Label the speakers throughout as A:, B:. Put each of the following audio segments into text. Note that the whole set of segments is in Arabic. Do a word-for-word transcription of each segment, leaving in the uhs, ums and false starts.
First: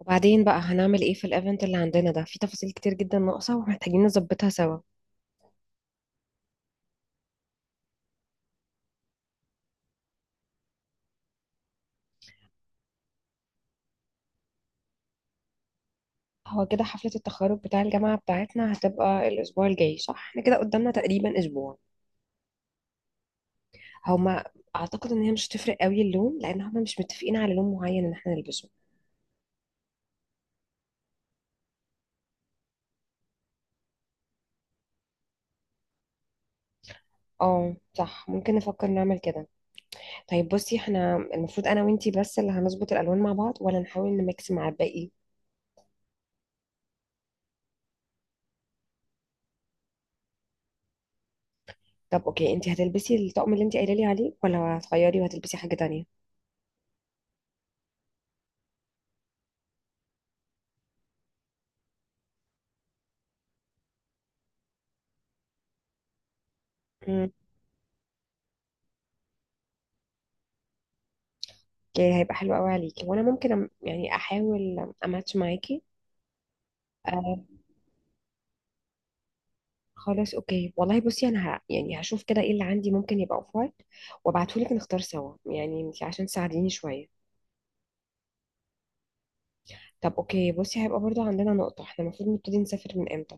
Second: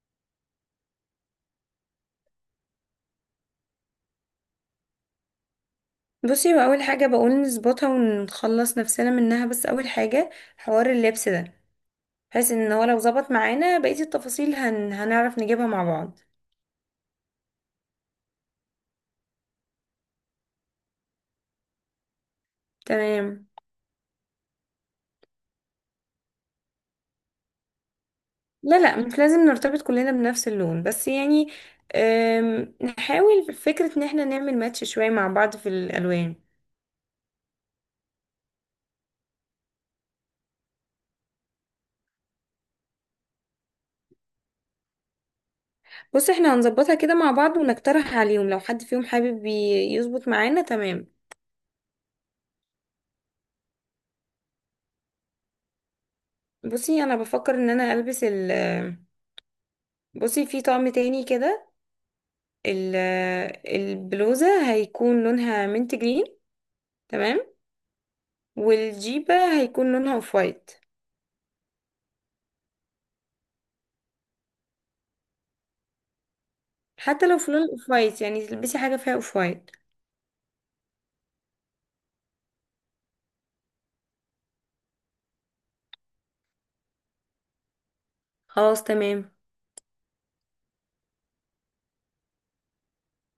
A: وبعدين بقى هنعمل ايه في الايفنت اللي عندنا ده؟ في تفاصيل كتير جدا ناقصة ومحتاجين نظبطها سوا.
B: بصي، هو اول حاجه بقول نظبطها ونخلص نفسنا منها. بس اول حاجه حوار اللبس ده، بحيث ان هو لو ظبط معانا بقيه التفاصيل هن... هنعرف نجيبها مع بعض.
A: هو كده حفلة التخرج بتاع الجامعة بتاعتنا هتبقى الأسبوع الجاي صح؟ احنا كده قدامنا تقريبا أسبوع.
B: تمام.
A: هما أعتقد إن هي مش هتفرق قوي اللون، لأن هما مش متفقين على لون معين إن احنا نلبسه.
B: لا لا، مش لازم نرتبط كلنا بنفس اللون، بس يعني أم... نحاول في فكره ان احنا نعمل ماتش شويه مع بعض في الالوان.
A: اه، صح، ممكن نفكر نعمل كده. طيب بصي، احنا المفروض أنا وإنتي بس اللي هنظبط الألوان مع بعض ولا نحاول نميكس مع الباقي؟
B: بص، احنا هنظبطها كده مع بعض ونقترح عليهم، لو حد فيهم حابب ي- يظبط معانا تمام.
A: طب اوكي، انتي هتلبسي الطقم اللي انتي قايله لي عليه ولا هتغيري وهتلبسي حاجة تانية؟
B: بصي، انا بفكر ان انا البس ال بصي، في طقم تاني كده. ال- البلوزة هيكون لونها منت جرين، تمام، والجيبة هيكون لونها اوف وايت.
A: اوكي، هيبقى حلو قوي عليكي، وانا ممكن أم- يعني احاول اماتش معاكي.
B: حتى لو
A: آه.
B: في لون اوف وايت، يعني تلبسي حاجة فيها اوف وايت.
A: خلاص اوكي، والله بصي انا ه... يعني هشوف كده ايه اللي عندي ممكن يبقى اوف وايت، وابعتهولك نختار سوا، يعني انتي عشان تساعديني شويه.
B: خلاص تمام.
A: طب اوكي بصي، هيبقى برضو عندنا نقطه، احنا المفروض نبتدي نسافر من امتى؟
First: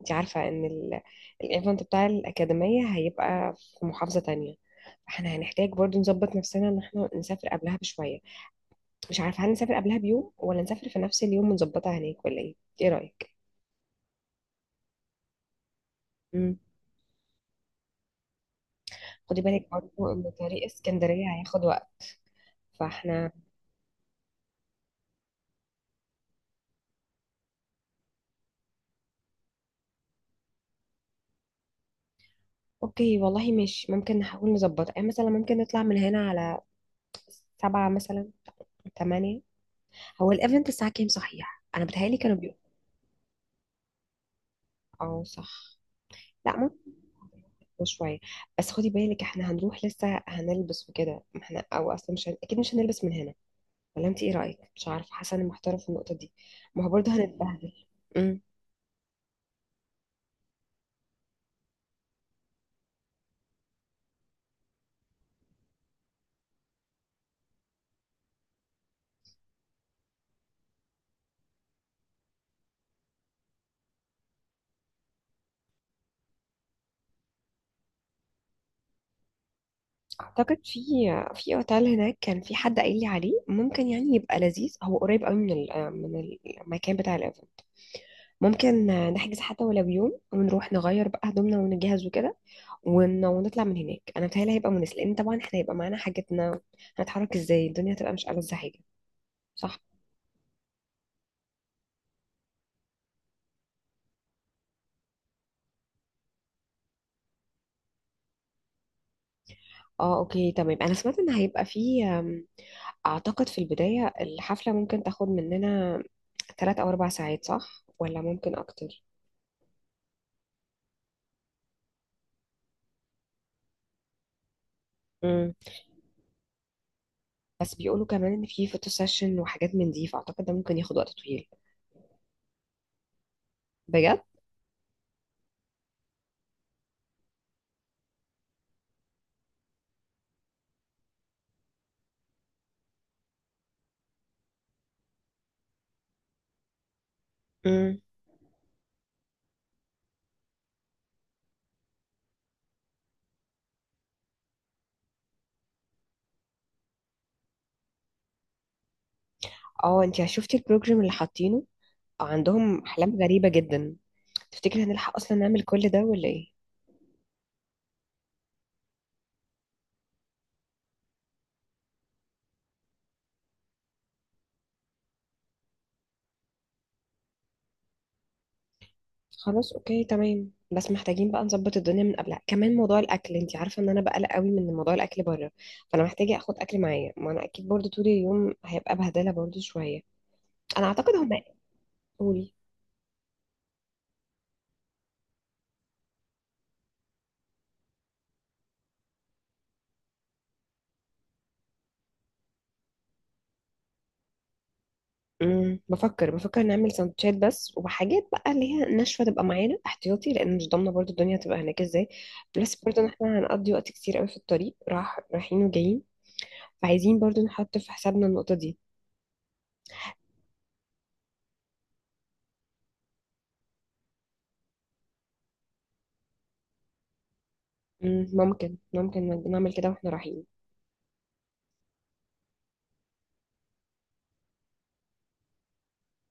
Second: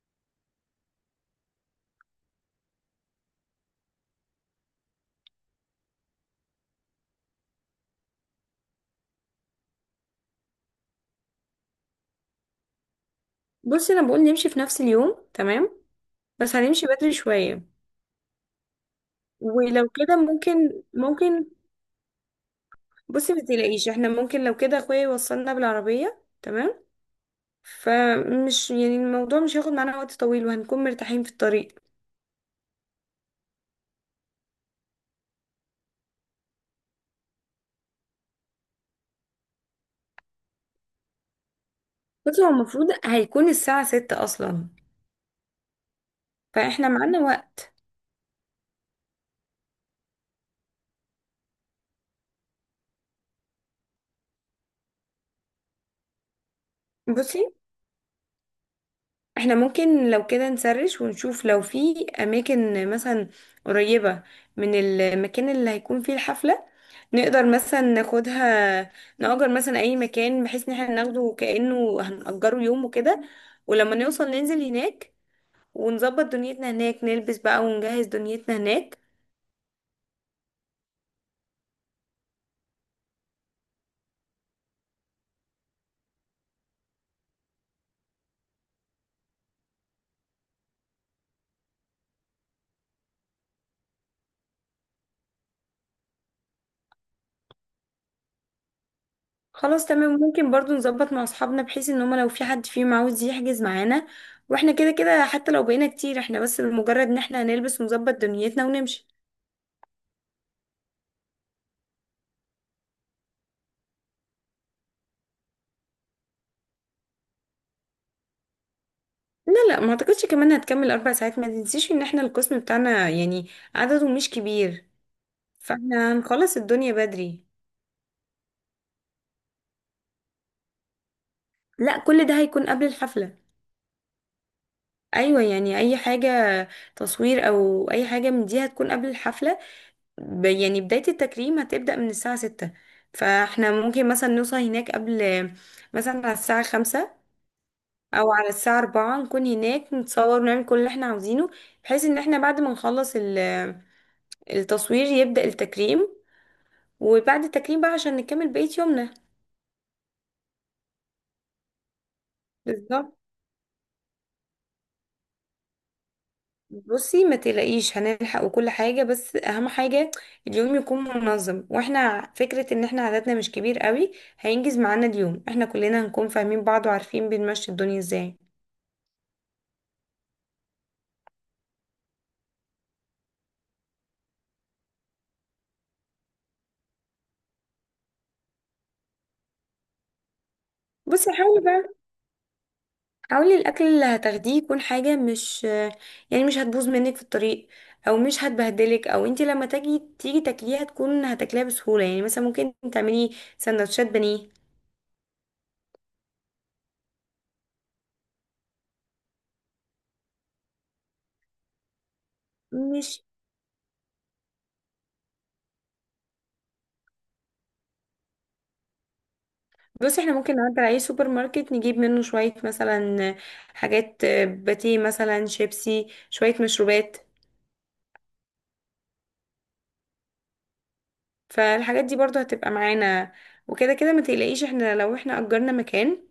A: انتي عارفه ان ال... الايفنت بتاع الاكاديميه هيبقى في محافظه تانية، فاحنا هنحتاج برضو نظبط نفسنا ان احنا نسافر قبلها بشويه. مش عارفه، هل نسافر قبلها بيوم ولا نسافر في نفس اليوم ونظبطها هناك ولا ايه؟ ايه رايك؟
B: بصي، انا بقول نمشي في نفس اليوم، تمام، بس هنمشي بدري شوية.
A: خدي بالك
B: ولو
A: برضه
B: كده
A: ان طريق
B: ممكن
A: اسكندرية
B: ممكن
A: هياخد وقت. فاحنا.
B: بصي، ما تقلقيش، احنا ممكن لو كده اخويا يوصلنا بالعربية، تمام، فمش يعني الموضوع مش هياخد معانا وقت طويل وهنكون مرتاحين في الطريق.
A: اوكي والله، مش ممكن نحاول نظبطها؟ يعني مثلا ممكن نطلع من هنا على سبعة مثلا، تمانية. هو الايفنت الساعة كام صحيح؟ انا بتهيألي كانوا
B: بصي، هو
A: بيقولوا.
B: المفروض هيكون الساعة ستة أصلا،
A: اه صح. لا
B: فاحنا
A: ممكن.
B: معانا وقت.
A: شوية. بس خدي بالك احنا هنروح لسه هنلبس وكده، ما احنا او اصلا مش هن... اكيد مش هنلبس من هنا. ولا انت ايه رأيك؟ مش عارفة، حاسة اني محتارة في النقطة دي، ما هو برضه
B: بصي،
A: هنتبهدل.
B: احنا ممكن لو كده نسرش ونشوف لو في اماكن مثلا قريبة من المكان اللي هيكون فيه الحفلة، نقدر مثلا ناخدها، نأجر مثلا اي مكان، بحيث ان احنا ناخده كأنه هنأجره يوم وكده، ولما نوصل ننزل هناك ونظبط دنيتنا هناك، نلبس بقى ونجهز دنيتنا هناك.
A: اعتقد في في اوتيل هناك كان في حد قايل لي عليه، ممكن يعني يبقى لذيذ، هو قريب قوي من ال- من المكان بتاع الايفنت. ممكن نحجز حتى ولو بيوم ونروح نغير بقى هدومنا ونجهز وكده، ون- ونطلع من هناك. انا بتهيألي هيبقى مناسب، لان طبعا احنا هيبقى معانا حاجتنا، هنتحرك ازاي؟ الدنيا هتبقى مش ألذ حاجه. صح.
B: خلاص تمام، ممكن برضو نظبط مع اصحابنا بحيث ان هما لو في حد فيهم عاوز يحجز معانا. واحنا كده كده حتى لو بقينا كتير، احنا بس بمجرد ان احنا هنلبس ونظبط دنيتنا ونمشي.
A: اه اوكي تمام، انا سمعت ان هيبقى في أم، اعتقد في البدايه الحفله ممكن تاخد مننا ثلاث او اربع ساعات صح، ولا ممكن اكتر؟
B: لا لا، ما اعتقدش كمان هتكمل اربع ساعات. ما تنسيش ان احنا القسم بتاعنا يعني عدده مش كبير، فاحنا هنخلص الدنيا بدري.
A: بس بيقولوا كمان ان في فوتو سيشن وحاجات من دي، فاعتقد ده ممكن ياخد وقت طويل.
B: لا، كل ده هيكون قبل الحفلة.
A: بجد.
B: ايوه، يعني اي حاجة تصوير او اي حاجة من دي هتكون قبل الحفلة. ب- يعني بداية التكريم هتبدأ من الساعة ستة، فاحنا ممكن مثلا نوصل هناك قبل، مثلا على الساعة خمسة
A: امم.
B: او على الساعة أربعة، نكون هناك نتصور ونعمل كل اللي احنا عاوزينه، بحيث ان احنا بعد ما نخلص ال- التصوير يبدأ التكريم، وبعد التكريم بقى عشان نكمل بقية يومنا.
A: اه. انت شفتي البروجرام اللي حاطينه؟ آه، عندهم احلام
B: بالظبط.
A: غريبه جدا. تفتكري هنلحق اصلا نعمل كل ده ولا ايه؟
B: بصي، ما تقلقيش هنلحق وكل حاجة، بس أهم حاجة اليوم يكون منظم. واحنا ع- فكرة ان احنا عددنا مش كبير قوي، هينجز معانا اليوم. احنا كلنا هنكون فاهمين بعض وعارفين بنمشي الدنيا ازاي.
A: خلاص اوكي تمام، بس محتاجين بقى نظبط الدنيا من قبلها. كمان موضوع الاكل، انت عارفه ان انا بقلق قوي من موضوع الاكل بره، فانا محتاجه اخد اكل معايا، ما انا اكيد برضو طول اليوم هيبقى بهدله برضو شويه. انا اعتقد هم.
B: بصي، حاولي بقى،
A: قولي.
B: حاولي الأكل اللي هتاخديه يكون حاجة مش، يعني مش هتبوظ منك في الطريق، أو مش هتبهدلك، أو انتي لما تجي تيجي تاكليها تكون هتاكليها بسهولة. يعني مثلا ممكن تعملي سندوتشات بانيه.
A: امم بفكر بفكر نعمل سندوتشات بس، وحاجات بقى اللي هي ناشفه تبقى معانا احتياطي، لان مش ضامنه برضو الدنيا هتبقى هناك ازاي. بلس برضو ان
B: مش
A: احنا هنقضي وقت كتير قوي في الطريق راح رايحين وجايين، فعايزين برضو نحط في حسابنا النقطه دي.
B: بص، احنا ممكن نعدي على اي سوبر ماركت نجيب منه شوية، مثلا حاجات، آه، باتيه مثلا، شيبسي، شوية مشروبات.
A: امم ممكن ممكن نعمل كده واحنا رايحين.
B: فالحاجات دي برضو هتبقى معانا، وكده كده ما تقلقيش احنا لو احنا اجرنا مكان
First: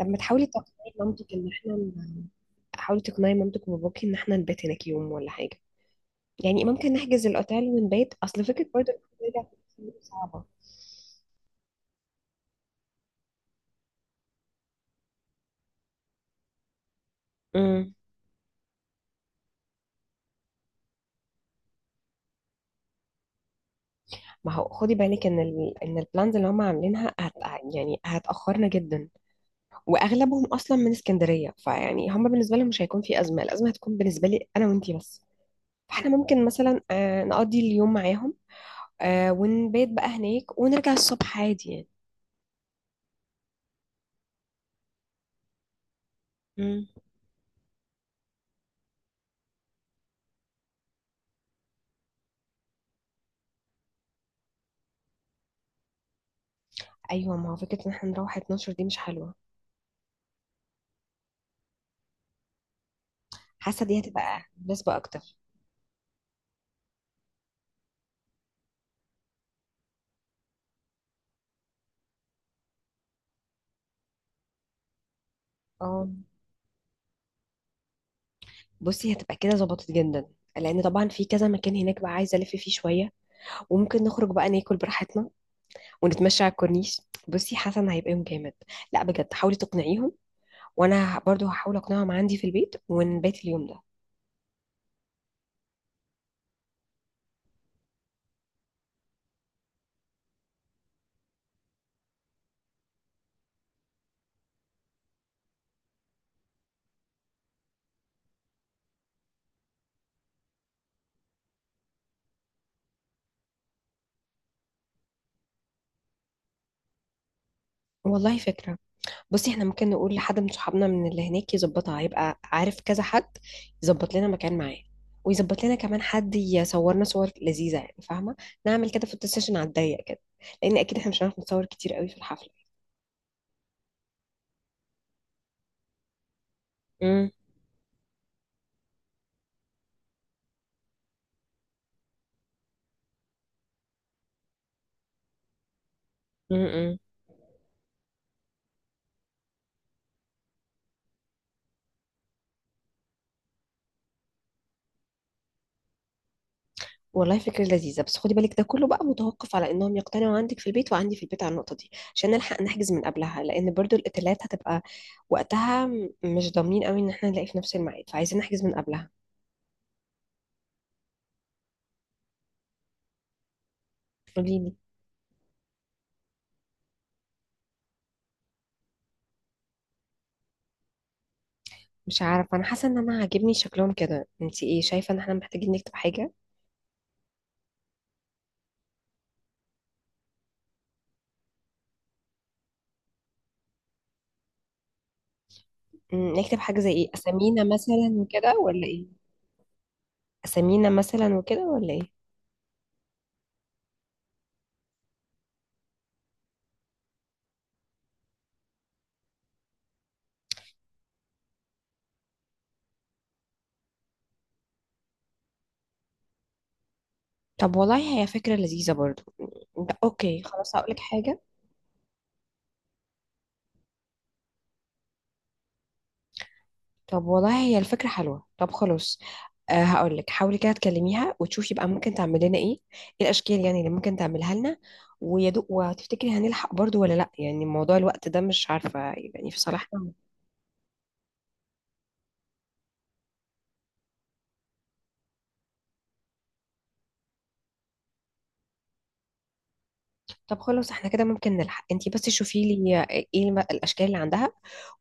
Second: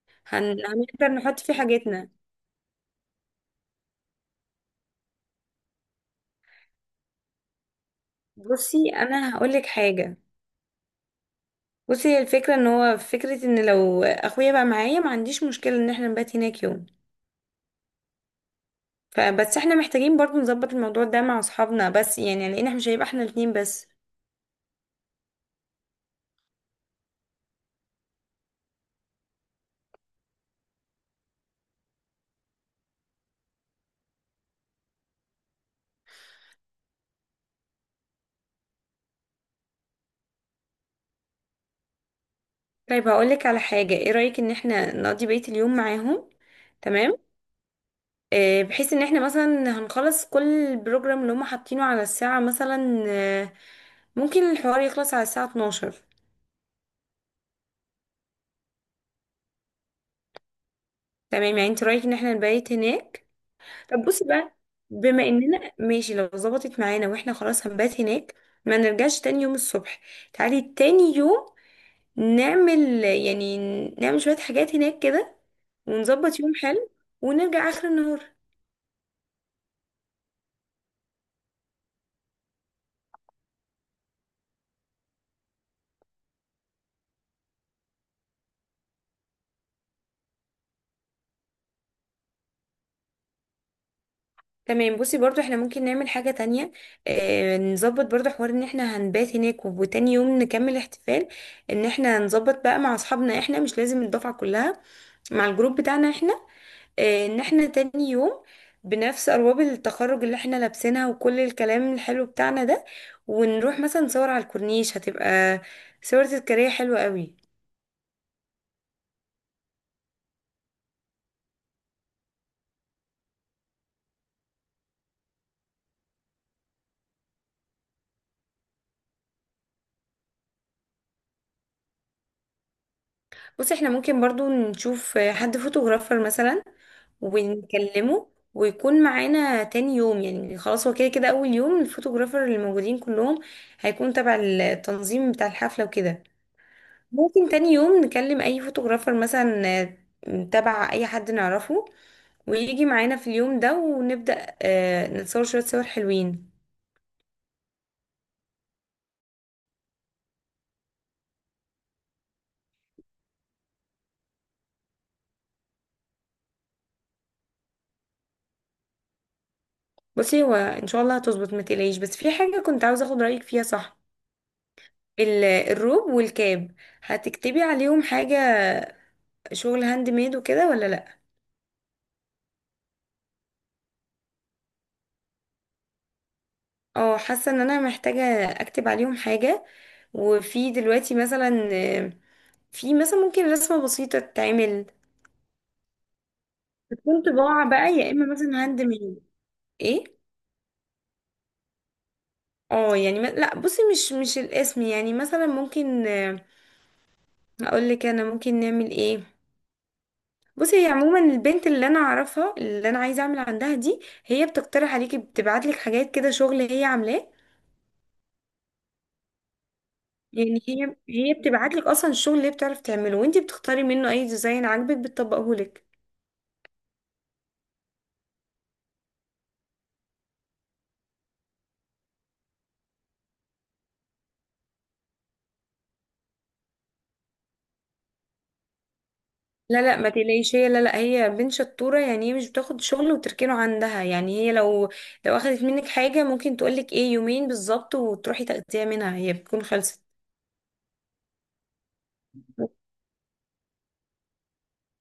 A: طب ما تحاولي
B: هن...
A: تقنعي
B: هنقدر
A: مامتك
B: نحط
A: ان
B: فيه
A: احنا
B: حاجتنا.
A: ن- حاولي تقنعي مامتك وباباكي ان احنا نبات هناك يوم ولا حاجه، يعني ممكن نحجز الاوتيل ونبات، اصل فكره
B: بصي،
A: برضو ان احنا
B: انا
A: نرجع في
B: هقولك
A: الفندق
B: حاجة.
A: صعبه.
B: بصي، هي الفكرة ان هو فكرة ان لو اخويا بقى معايا ما عنديش مشكلة ان احنا نبات هناك يوم،
A: امم.
B: فبس احنا محتاجين برضو نظبط الموضوع ده مع اصحابنا بس، يعني لان احنا مش هيبقى احنا الاتنين بس.
A: ما هو خدي بالك ان ال... ان البلانز اللي هم عاملينها هت... يعني هتأخرنا جدا، واغلبهم اصلا من اسكندريه، فيعني هم بالنسبه لهم مش هيكون في ازمه، الازمه هتكون بالنسبه لي انا وانتي بس. فاحنا ممكن مثلا آه، نقضي اليوم معاهم، آه، ونبيت بقى هناك ونرجع الصبح عادي يعني.
B: طيب هقولك على حاجة، ايه رأيك ان احنا نقضي بقية اليوم معاهم؟
A: مم.
B: تمام، آه، بحيث ان احنا مثلا هنخلص كل البروجرام اللي هم حاطينه على الساعة مثلا، آه، ممكن الحوار يخلص على الساعة اتناشر.
A: ايوه، ما هو فكره ان احنا نروح اتناشر دي مش حلوه.
B: تمام، يعني انت رأيك ان احنا نبيت هناك.
A: حاسه دي
B: طب بصي
A: هتبقى
B: بقى،
A: مناسبه اكتر.
B: بما اننا ماشي لو ظبطت معانا واحنا خلاص هنبات هناك، ما نرجعش تاني يوم الصبح، تعالي تاني يوم نعمل يعني، نعمل شوية حاجات هناك كده
A: اه.
B: ونظبط يوم حلو ونرجع آخر النهار.
A: بصي هتبقى كده ظبطت جدا، لان طبعا في كذا مكان هناك بقى عايزه الف فيه شويه، وممكن نخرج بقى ناكل براحتنا، ونتمشى على الكورنيش. بصي حسن هيبقى يوم جامد. لا بجد، حاولي تقنعيهم، وانا ه- برضو هحاول اقنعهم عندي في البيت ونبات اليوم ده.
B: تمام. بصي، برضو احنا ممكن نعمل حاجة تانية. اه، نظبط برضو حوار ان احنا هنبات هناك وتاني يوم نكمل احتفال، ان احنا نظبط بقى مع اصحابنا، احنا مش لازم الدفعة كلها، مع الجروب بتاعنا احنا. اه، ان احنا تاني يوم بنفس ارواب التخرج اللي احنا لابسينها وكل الكلام الحلو بتاعنا ده، ونروح مثلا نصور على الكورنيش، هتبقى صورة تذكارية حلوة قوي.
A: والله فكرة. بصي احنا ممكن نقول لحد من صحابنا من اللي هناك يظبطها، هيبقى عارف كذا حد يظبط لنا مكان معاه، ويظبط لنا كمان حد يصورنا صور لذيذة، يعني فاهمة؟ نعمل كده فوتو سيشن على الضيق كده، لان اكيد احنا مش هنعرف نتصور كتير قوي في الحفلة.
B: بصي، احنا ممكن برضو نشوف حد فوتوغرافر مثلا ونكلمه ويكون معانا تاني يوم. يعني خلاص هو كده كده اول يوم الفوتوغرافر اللي موجودين كلهم هيكون تبع التنظيم بتاع الحفلة وكده،
A: امم.
B: ممكن تاني يوم نكلم اي فوتوغرافر مثلا، آه، تبع اي حد نعرفه، ويجي معانا في اليوم ده ونبدأ، آه، نتصور شوية صور حلوين.
A: والله فكرة لذيذة، بس خدي بالك ده كله بقى متوقف على انهم يقتنعوا عندك في البيت وعندي في البيت على النقطة دي، عشان نلحق نحجز من قبلها، لان برضو الاوتيلات هتبقى وقتها، م- مش ضامنين قوي ان احنا نلاقي في نفس الميعاد، فعايزين نحجز من قبلها.
B: بصي، هو ان شاء الله هتظبط ما تقلقيش. بس في حاجة كنت عاوزة اخد رأيك فيها، صح؟
A: قولي لي.
B: ال- الروب والكاب هتكتبي عليهم حاجة، شغل هاند ميد وكده، ولا لا؟
A: مش عارفة، انا حاسة ان انا عاجبني شكلهم كده، انت ايه شايفة؟ ان احنا محتاجين نكتب حاجة؟
B: اه، حاسه ان انا محتاجه اكتب عليهم حاجه. وفي دلوقتي مثلا، آه، في مثلا ممكن رسمه بسيطه تتعمل،
A: م، نكتب حاجة زي ايه؟
B: بتكون
A: اسامينا
B: طباعه بقى، يا
A: مثلا
B: اما
A: وكده
B: مثلا هاند
A: ولا ايه؟
B: ميد. ايه.
A: اسامينا مثلا وكده ولا ايه؟
B: اه يعني ما... لا بصي، مش مش الاسم، يعني مثلا ممكن اقول لك انا ممكن نعمل ايه. بصي، هي عموما البنت اللي انا اعرفها اللي انا عايزه اعمل عندها دي، هي بتقترح عليكي، بتبعت لك حاجات كده شغل هي عاملاه.
A: طب والله هي فكرة لذيذة برضو م، ده اوكي،
B: يعني
A: خلاص
B: هي،
A: هقولك
B: هي
A: حاجة.
B: بتبعت لك اصلا الشغل اللي هي بتعرف تعمله، وانت بتختاري منه اي ديزاين عاجبك بتطبقه لك.
A: طب والله هي الفكرة حلوة، طب خلاص. أه، هقول لك حاولي كده تكلميها وتشوفي بقى ممكن تعمل لنا ايه، ايه الاشكال يعني اللي ممكن تعملها لنا. ويا دوب، وهتفتكري هنلحق برضو ولا لا؟ يعني موضوع الوقت ده مش عارفة يعني في
B: لا لا، ما
A: صالحنا.
B: تقلقيش هي، لا لا، هي بنت شطوره، يعني هي مش بتاخد شغل وتركنه عندها. يعني هي لو، لو اخدت منك حاجه ممكن تقول لك ايه يومين بالظبط، وتروحي تاخديها منها هي بتكون خلصت.
A: طب خلاص، احنا كده ممكن نلحق، انتي بس شوفي لي آه، ايه الم- الاشكال اللي عندها،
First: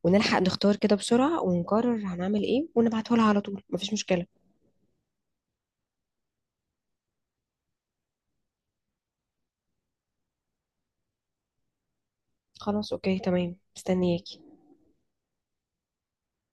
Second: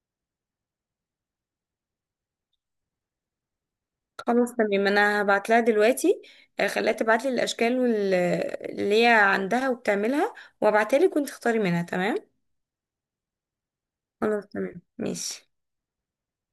A: ونلحق نختار كده بسرعة ونقرر هنعمل ايه ونبعته لها على طول، مفيش مشكلة.
B: خلاص تمام، انا هبعت لها دلوقتي، آه، خليها تبعت لي الاشكال وال- اللي هي عندها وبتعملها، وابعتها لك وانت تختاري منها، تمام.
A: خلاص اوكي تمام، مستنياكي.
B: خلاص تمام ماشي.